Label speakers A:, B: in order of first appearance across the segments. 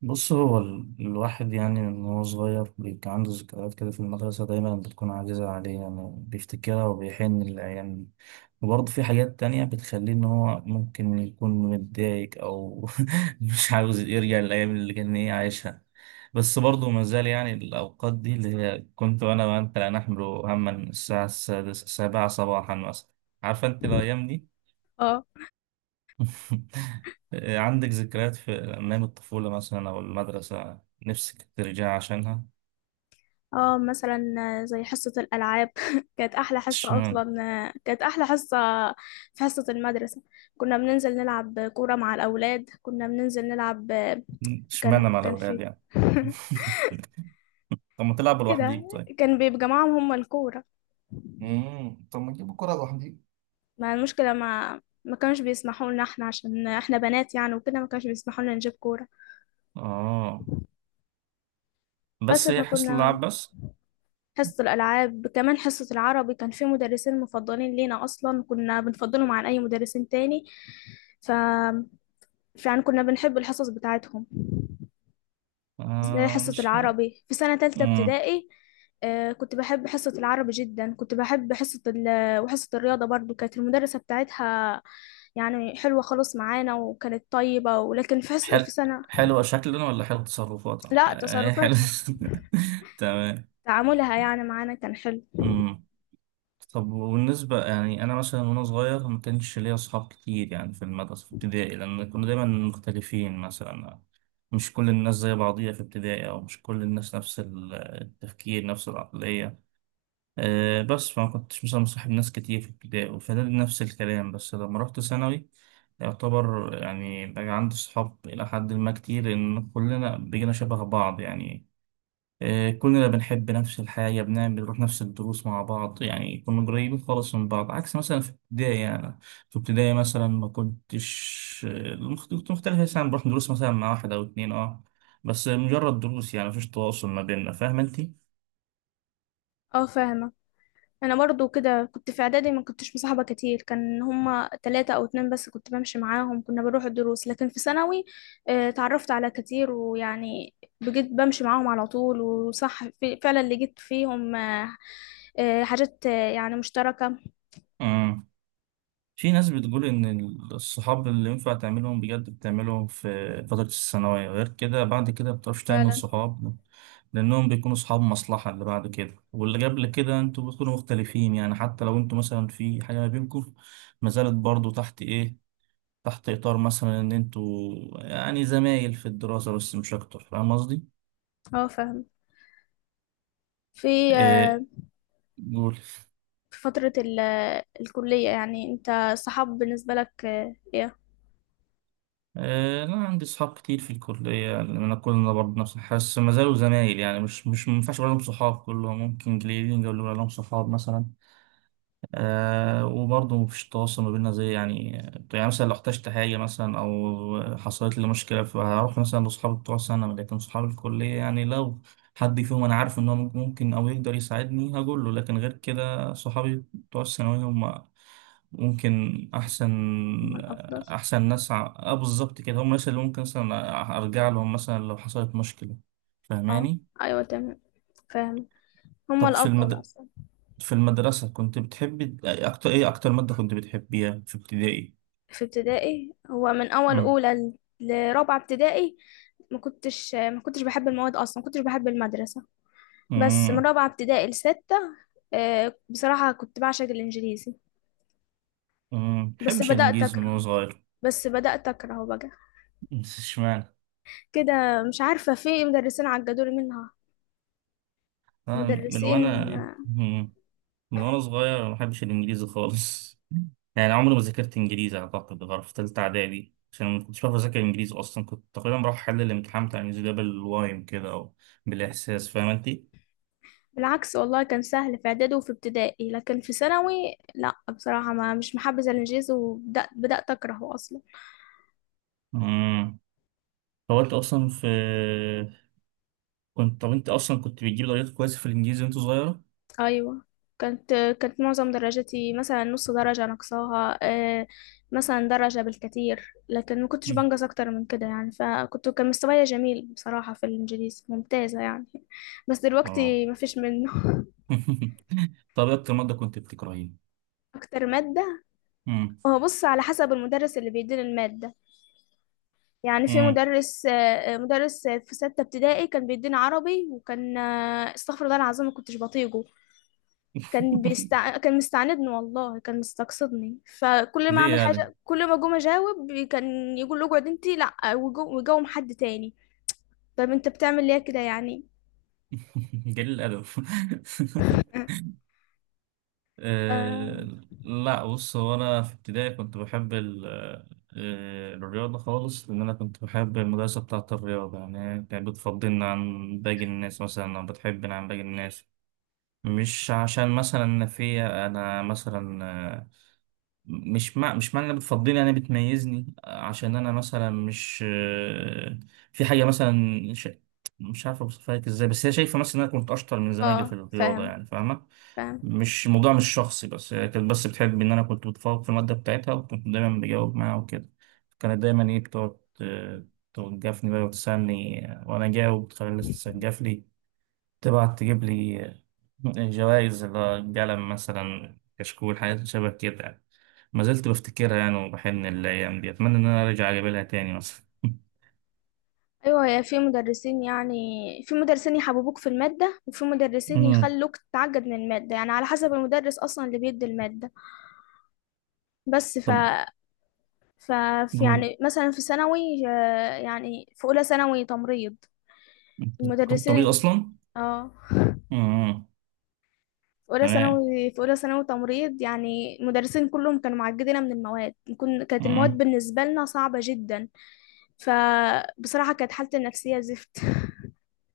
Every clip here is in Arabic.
A: بص، هو الواحد يعني من هو صغير بيبقى عنده ذكريات كده في المدرسة، دايما بتكون عزيزة عليه، يعني بيفتكرها وبيحن للأيام دي. وبرضه في حاجات تانية بتخليه إن هو ممكن يكون متضايق أو مش عاوز يرجع للأيام اللي كان عايشها. بس برضه ما زال يعني الأوقات دي، اللي هي كنت أنا وأنت لا نحمل هما الساعة السادسة السابعة صباحا مثلا. عارفة أنت الأيام دي؟
B: اه،
A: عندك ذكريات في أيام الطفولة مثلا أو المدرسة، نفسك ترجع عشانها؟
B: اه، مثلا زي حصة الألعاب كانت أحلى حصة
A: اشمعنى.
B: أصلا. كانت أحلى حصة في حصة المدرسة. كنا بننزل نلعب كورة مع الأولاد، كنا بننزل نلعب.
A: اشمعنى
B: كان
A: مع
B: كان
A: الأولاد
B: في
A: يعني؟ طب ما تلعب
B: كده.
A: لوحديك طيب.
B: كان بيجمعهم هم الكورة.
A: طب ما تجيب الكرة لوحدي.
B: ما المشكلة، ما كانوش بيسمحوا لنا احنا، عشان احنا بنات يعني وكده ما كانوش بيسمحوا لنا نجيب كورة.
A: آه.
B: بس
A: بس هي حصة
B: فكنا
A: اللعب بس؟
B: حصة الألعاب، كمان حصة العربي كان في مدرسين مفضلين لينا أصلا، كنا بنفضلهم عن أي مدرسين تاني. ف فعلا كنا بنحب الحصص بتاعتهم. زي
A: آه،
B: حصة
A: مش.
B: العربي في سنة تالتة
A: مم.
B: ابتدائي. كنت بحب حصة العربي جدا، كنت بحب وحصة الرياضة برضو، كانت المدرسة بتاعتها يعني حلوة خالص معانا وكانت طيبة، ولكن في
A: حل
B: سنة.
A: حلوة شكلنا ولا حلو تصرفات؟
B: لا،
A: آه، هي حلو.
B: تصرفاتها
A: تمام.
B: تعاملها يعني معانا كان حلو.
A: مم. طب وبالنسبة يعني أنا مثلا وأنا صغير، ما كانش ليا أصحاب كتير يعني في المدرسة في ابتدائي، لأن كنا دايما مختلفين مثلا. مش كل الناس زي بعضيها في ابتدائي، أو مش كل الناس نفس التفكير، نفس العقلية. أه، بس فما كنتش مثلا مصاحب ناس كتير في ابتدائي وفي إعدادي نفس الكلام، بس لما رحت ثانوي يعتبر يعني بقى عندي صحاب إلى حد ما كتير، لأن كلنا بقينا شبه بعض يعني. آه، كلنا بنحب نفس الحاجة، بنعمل بنروح نفس الدروس مع بعض، يعني كنا قريبين خالص من بعض، عكس مثلا في ابتدائي يعني. في ابتدائي مثلا ما كنتش كنت مختلف، مثلا بروح دروس مثلا مع واحد أو اتنين بس مجرد دروس، يعني مفيش تواصل ما بيننا، فاهم انتي؟
B: اه فاهمة. انا برضو كده، كنت في اعدادي ما كنتش مصاحبه كتير، كان هما ثلاثة او اتنين بس، كنت بمشي معاهم، كنا بنروح الدروس، لكن في ثانوي اتعرفت على كتير، ويعني بجد بمشي معاهم على طول وصح. في فعلا لقيت فيهم حاجات يعني مشتركه.
A: في ناس بتقول إن الصحاب اللي ينفع تعملهم بجد بتعملهم في فترة الثانوية، غير كده بعد كده مبتعرفش تعمل
B: فعلا.
A: صحاب. لأنهم بيكونوا صحاب مصلحة، اللي بعد كده واللي قبل كده أنتوا بتكونوا مختلفين، يعني حتى لو أنتوا مثلا في حاجة ما بينكم ما زالت برضه تحت إطار مثلا إن أنتوا يعني زمايل في الدراسة بس، مش أكتر. فاهم قصدي؟
B: اه فاهم. في آه،
A: إيه؟ قول.
B: في فتره الكليه، يعني انت الصحاب بالنسبه لك ايه؟
A: آه، لا، عندي صحاب كتير في الكلية، يعني أنا كلنا برضه نفس، حاسس ما زالوا زمايل، يعني مش ما ينفعش أقول لهم صحاب، كلهم ممكن قليلين أقول لهم صحاب مثلا. آه، وبرضه مفيش تواصل ما بيننا زي يعني. يعني مثلا لو احتجت حاجة مثلا أو حصلت لي مشكلة، فهروح مثلا لأصحابي بتوع سنة، لكن صحاب الكلية يعني لو حد فيهم أنا عارف إن هو ممكن أو يقدر يساعدني هقول له، لكن غير كده صحابي بتوع الثانوية هم ممكن احسن.
B: هما الافضل.
A: احسن ناس بالظبط كده، هم الناس اللي ممكن مثلا ارجع لهم مثلا لو حصلت مشكله.
B: اه
A: فاهماني؟
B: ايوه، تمام، فاهم، هما
A: طب
B: الافضل اصلا.
A: في المدرسه كنت بتحبي اكتر ماده كنت بتحبيها في ابتدائي؟
B: في ابتدائي، هو من اول
A: امم.
B: لرابعه ابتدائي ما كنتش بحب المواد اصلا، ما كنتش بحب المدرسه. بس من
A: امم.
B: رابعه ابتدائي لسته بصراحه كنت بعشق الانجليزي. بس
A: بحبش
B: بدات
A: الانجليزي من
B: اكره
A: وانا صغير.
B: بس بدات اكرهه بقى
A: اشمعنى؟
B: كده. مش عارفه، في مدرسين عجبوني منها.
A: آه، من
B: مدرسين
A: وانا
B: آه،
A: من وانا صغير أنا ما بحبش الانجليزي خالص. يعني عمري ما ذاكرت انجليزي اعتقد غير في ثالثه اعدادي، عشان ما كنتش بعرف اذاكر انجليزي اصلا، كنت تقريبا بروح احل الامتحان بتاع الانجليزي ده بالوايم كده، او بالاحساس. فاهم انت؟
B: بالعكس، والله كان سهل في اعدادي وفي ابتدائي، لكن في ثانوي لا، بصراحه ما مش محبذه الانجليزي، وبدات اكرهه اصلا.
A: امم هو انت اصلا في كنت طب انت اصلا كنت بتجيب درجات كويسه في الانجليزي وانت صغيره؟
B: أيوة. كانت معظم درجتي مثلا نص درجة نقصاها مثلا درجة بالكتير، لكن ما كنتش
A: مم.
B: بنقص أكتر من كده يعني. فكنت كان مستواي جميل بصراحة في الإنجليزي، ممتازة يعني. بس
A: اه.
B: دلوقتي ما فيش منه
A: طب إيه اكتر ماده كنت بتكرهيها؟
B: أكتر مادة،
A: مم.
B: هو بص على حسب المدرس اللي بيدينا المادة. يعني في
A: مم.
B: مدرس، مدرس في ستة ابتدائي كان بيدينا عربي، وكان استغفر الله العظيم، ما كنتش بطيقه. كان مستعندني، والله كان مستقصدني، فكل ما
A: ليه
B: اعمل
A: يعني؟
B: حاجه كل ما جم اجاوب كان يقول له اقعد انت، لا وجوم حد تاني. طب انت بتعمل ليه كده يعني.
A: قليل الادب.
B: اه
A: أه. لا، بص، هو أنا في ابتدائي كنت بحب الرياضة خالص، لأن أنا كنت بحب المدرسة بتاعة الرياضة، يعني هي كانت بتفضلنا عن باقي الناس مثلا، أو بتحبنا عن باقي الناس. مش عشان مثلا أنا فيا، أنا مثلا آه، مش معنى إنها بتفضلني أنا بتميزني عشان أنا مثلا مش في حاجة مثلا ش- مش عارف أوصفها لك إزاي، بس هي شايفة مثلا إن أنا كنت أشطر من زمايلي في الرياضة،
B: فاهم
A: يعني فاهمة.
B: فاهم.
A: مش الموضوع مش شخصي، بس هي كانت بس بتحب ان انا كنت بتفوق في الماده بتاعتها، وكنت دايما بجاوب معاها وكده. كانت دايما بتقعد توجفني بقى وتسالني وانا جاوب، تخلي الناس تسجف لي، تبعت تجيب لي جوائز اللي هو قلم مثلا، كشكول، حاجات شبه كده يعني. ما زلت بفتكرها يعني وبحن الايام دي، اتمنى ان انا ارجع اجيب لها تاني مثلا.
B: ايوه، يا في مدرسين يعني، في مدرسين يحببوك في الماده، وفي مدرسين
A: مم.
B: يخلوك تتعقد من الماده، يعني على حسب المدرس اصلا اللي بيدي الماده. بس ف
A: طب.
B: ف في
A: جود.
B: يعني مثلا في ثانوي يعني في اولى ثانوي تمريض.
A: انت دخلت
B: المدرسين
A: طبيب
B: ال-
A: اصلا؟
B: اه،
A: مم. تمام.
B: في اولى ثانوي تمريض، يعني المدرسين كلهم كانوا معجبين من المواد، كانت المواد
A: مم.
B: بالنسبه لنا صعبه جدا. فبصراحه كانت حالتي النفسيه زفت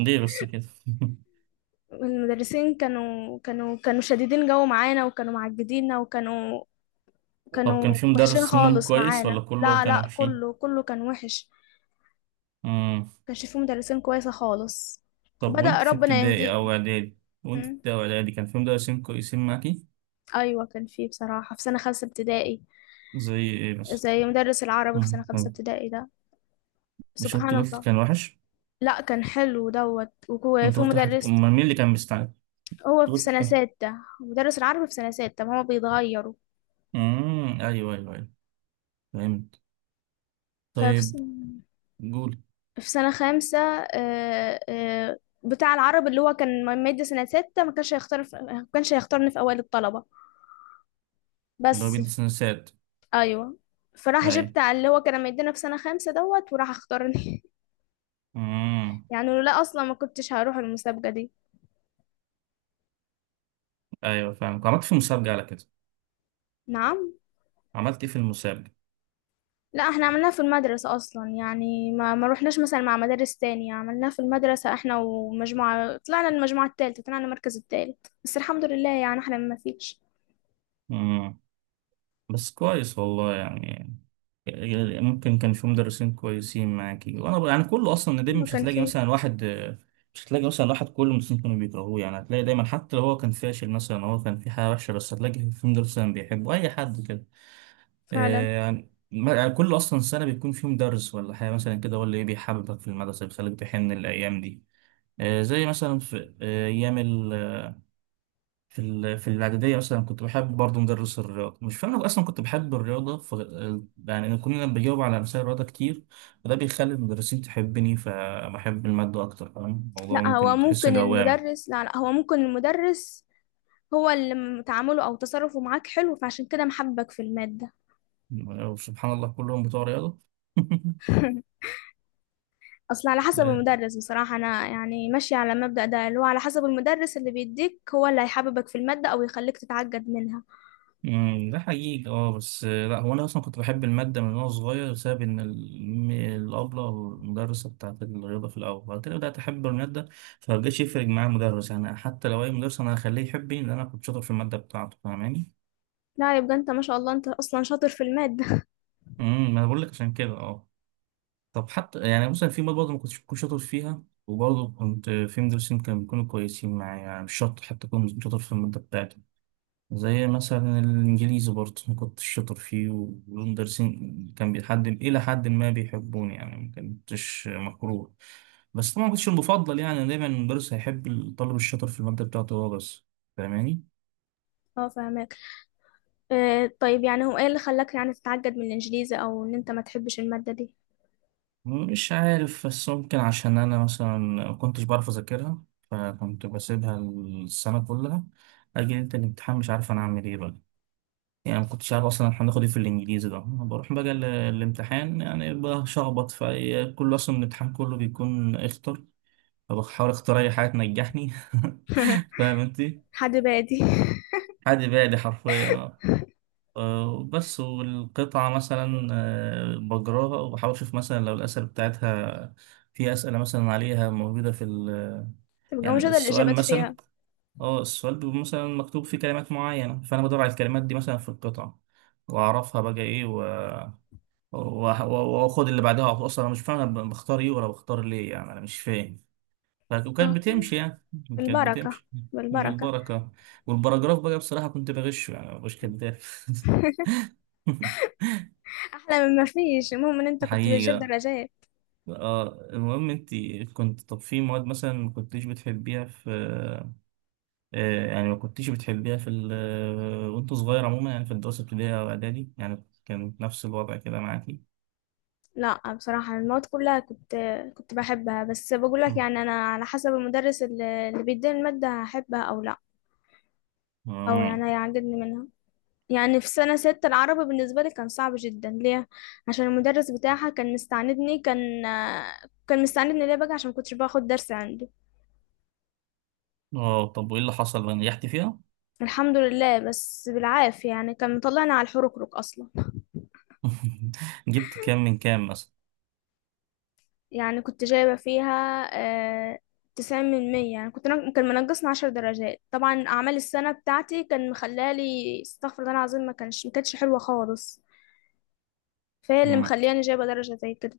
A: ليه بس كده؟
B: المدرسين كانوا شديدين، جو معانا وكانوا معجبيننا وكانوا،
A: طب كان
B: كانوا
A: في
B: وحشين
A: مدرس منهم
B: خالص
A: كويس ولا
B: معانا.
A: كله
B: لا
A: كانوا
B: لا،
A: وحشين؟
B: كله كان وحش.
A: امم.
B: كانش فيه مدرسين كويسه خالص.
A: طب
B: بدأ ربنا يهديهم.
A: وانت في
B: م.
A: ابتدائي او اعدادي كان في مدرسين كويسين معاكي؟
B: ايوه كان فيه بصراحه في سنه خمسه ابتدائي،
A: زي ايه بس؟
B: زي مدرس العربي في سنه خمسه
A: طب
B: ابتدائي ده.
A: مش انت
B: سبحان
A: قلت
B: الله.
A: كان وحش؟
B: لا كان حلو دوت، وهو
A: انت
B: في
A: قلت حد،
B: مدرس.
A: امال مين اللي كان مستعد؟ انت
B: هو في
A: قلت
B: سنة
A: كان.
B: ستة، مدرس العربي في سنة ستة، ما هو بيتغيروا.
A: امم، ايوه ايوه ايوه، فهمت.
B: ففي س-
A: طيب. جول.
B: في سنة خامسة بتاع العربي اللي هو كان مادة سنة ستة، ما كانش هيختارني في أوائل الطلبة.
A: اللي هو
B: بس
A: بيدرس نسات.
B: أيوه، فراح
A: ايوه.
B: جبت على اللي هو كان مدينا في سنة خامسة دوت، وراح اختارني
A: امم
B: يعني لولا أصلا ما كنتش هروح المسابقة دي.
A: ايوه، فاهم. عملت في المسابقة على كده؟
B: نعم.
A: عملت ايه في المسابقة؟
B: لا احنا عملناها في المدرسة اصلا يعني، ما روحناش مثلا مع مدارس تانية، عملناها في المدرسة احنا ومجموعة، طلعنا المجموعة التالتة، طلعنا المركز التالت، بس الحمد لله يعني احنا ما فيش.
A: امم بس كويس والله يعني. يعني ممكن كان في مدرسين كويسين معاكي، وانا يعني كله اصلا ندم.
B: ما كان فيه.
A: مش هتلاقي مثلا واحد كل المدرسين كانوا بيكرهوه، يعني هتلاقي دايما، حتى لو هو كان فاشل مثلا، هو كان في حاجه وحشه، بس هتلاقي في مدرس مثلا بيحبه اي حد كده.
B: فعلا.
A: آه، يعني يعني كل اصلا سنه بيكون في مدرس ولا حاجه مثلا كده، هو اللي بيحببك في المدرسه، بيخليك تحن الايام دي. آه، زي مثلا في ايام في في الاعداديه اصلا كنت بحب برضه مدرس الرياضه، مش فاهم أنا اصلا كنت بحب الرياضه. يعني أنا كنا بجاوب على مسائل الرياضه كتير، فده بيخلي المدرسين تحبني، فبحب الماده اكتر. فاهم الموضوع؟
B: لا هو
A: ممكن تحس
B: ممكن
A: دوامي.
B: المدرس لا لا هو ممكن المدرس هو تعامله او تصرفه معاك حلو، فعشان كده محبك في المادة.
A: سبحان الله، كلهم بتوع رياضه.
B: اصل على حسب المدرس بصراحة، انا يعني ماشية على المبدأ ده اللي هو على حسب المدرس اللي بيديك، هو اللي هيحببك في المادة او يخليك تتعجب منها.
A: ده حقيقي، اه، بس لا، هو انا اصلا كنت بحب الماده من وانا صغير، بسبب ان الابله أو المدرسه بتاعت الرياضه في الاول، بعد كده بدات احب الماده. فمبقاش يفرق معايا المدرس، يعني حتى لو اي مدرس انا هخليه يحبني، لان انا كنت شاطر في الماده بتاعته. فاهماني؟
B: لا، يبقى انت ما شاء الله، انت اصلا شاطر في المادة
A: ما انا بقول لك عشان كده، اه. طب حتى يعني مثلا في مواد برضه ما كنتش بكون شاطر فيها، وبرضه كنت في مدرسين كانوا بيكونوا كويسين معايا، يعني مش شرط حتى اكون شاطر في الماده بتاعتي. زي مثلا الإنجليزي برضه أنا كنت شاطر فيه، والمدرسين كان بيحد إلى حد ما بيحبوني، يعني ما كنتش مكروه. بس طبعا ما كنتش المفضل، يعني دايما المدرس هيحب الطالب الشاطر في المادة بتاعته هو بس. فاهماني؟
B: اه فاهمك. آه طيب، يعني هو ايه اللي خلاك يعني تتعقد من الانجليزي، او ان انت ما تحبش المادة دي؟
A: مش عارف، بس ممكن عشان أنا مثلا ما كنتش بعرف أذاكرها، فكنت بسيبها السنة كلها. أجي ليلة الامتحان، مش عارف أنا أعمل إيه بقى. يعني ما كنتش عارف اصلا احنا هناخد ايه في الانجليزي ده. أنا بروح بقى الامتحان، يعني بشخبط في كله، اصلا الامتحان كله بيكون اختر، فبحاول اختار اي حاجه تنجحني. فاهم انت.
B: حد بادي.
A: حد بعدي حرفيا. آه، بس والقطعه مثلا بجراها وبحاول اشوف مثلا لو الاسئله بتاعتها، في اسئله مثلا عليها موجوده في.
B: تبقى
A: يعني
B: مش هذا
A: السؤال
B: الاجابات
A: مثلا،
B: فيها.
A: اه السؤال بيبقى مثلا مكتوب فيه كلمات معينه، فانا بدور على الكلمات دي مثلا في القطعه، واعرفها بقى ايه. واخد اللي بعدها، اصلا انا مش فاهم انا بختار ايه ولا بختار ليه، يعني انا مش فاهم. وكانت
B: آه،
A: بتمشي يعني. كانت
B: بالبركة.
A: بتمشي.
B: بالبركة.
A: بالبركه. والبراجراف بقى بصراحه كنت بغشه، يعني مش كداب.
B: احلى من ما فيش، المهم ان انت كنت بتجيب
A: حقيقة.
B: درجات.
A: اه، المهم انت كنت. طب في مواد مثلا ما كنتيش بتحبيها في آه يعني ما كنتيش بتحبيها في ال آه، وانت صغير عموما، يعني في الدراسة الابتدائية او اعدادي، يعني كان نفس الوضع كده معاكي؟
B: لا بصراحة المواد كلها كنت بحبها، بس بقول لك
A: مم.
B: يعني، انا على حسب المدرس اللي بيديني المادة هحبها او لا، او
A: مم.
B: يعني هيعجبني منها. يعني في سنة ستة العربي بالنسبة لي كان صعب جدا. ليه؟ عشان المدرس بتاعها كان مستعندني، كان مستعندني. ليه بقى؟ عشان كنتش باخد درس عنده.
A: اه، طب وايه اللي حصل بقى، نجحتي فيها؟
B: الحمد لله، بس بالعافية يعني، كان مطلعني على الحركرك أصلا.
A: جبت كام من كام مثلا؟
B: يعني كنت جايبة فيها آه، 90 من 100. يعني كنت كان منقصني 10 درجات. طبعا أعمال السنة بتاعتي كان مخلالي استغفر الله العظيم، ما كانتش حلوة خالص. فهي اللي
A: مم.
B: مخلياني جايبة درجة زي كده.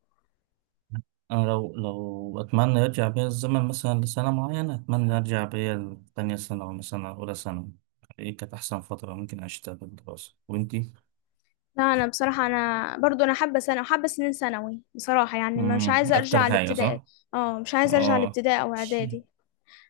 A: أنا لو أتمنى يرجع بيا الزمن مثلا لسنة معينة، أتمنى أرجع بيا لتانية سنة، أو مثلا أولى سنة. إيه كانت أحسن فترة ممكن أعيشها في الدراسة وإنتي؟
B: لا انا بصراحه، انا برضو انا حابه سنه وحابه سنين ثانوي بصراحه يعني، مش
A: مم.
B: عايزه
A: أكتر
B: ارجع
A: حاجة،
B: لابتدائي.
A: صح؟
B: اه مش عايزه ارجع
A: آه.
B: لابتدائي او اعدادي.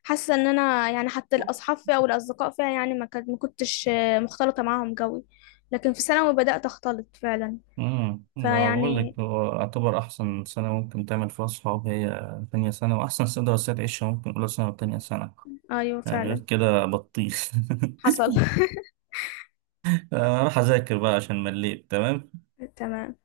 B: حاسه ان انا يعني حتى الاصحاب فيها او الاصدقاء فيها يعني ما كنتش مختلطه معاهم قوي، لكن في ثانوي بدات اختلط فعلا.
A: ده بقول
B: فيعني
A: لك هو اعتبر احسن سنه ممكن تعمل فيها صحاب، هي تانية سنه. واحسن سنه دراسيه تعيشها ممكن اولى سنه وتانية سنه.
B: ايوه
A: يعني غير
B: فعلا
A: كده بطيخ.
B: حصل
A: اروح اذاكر بقى عشان مليت. تمام.
B: تمام.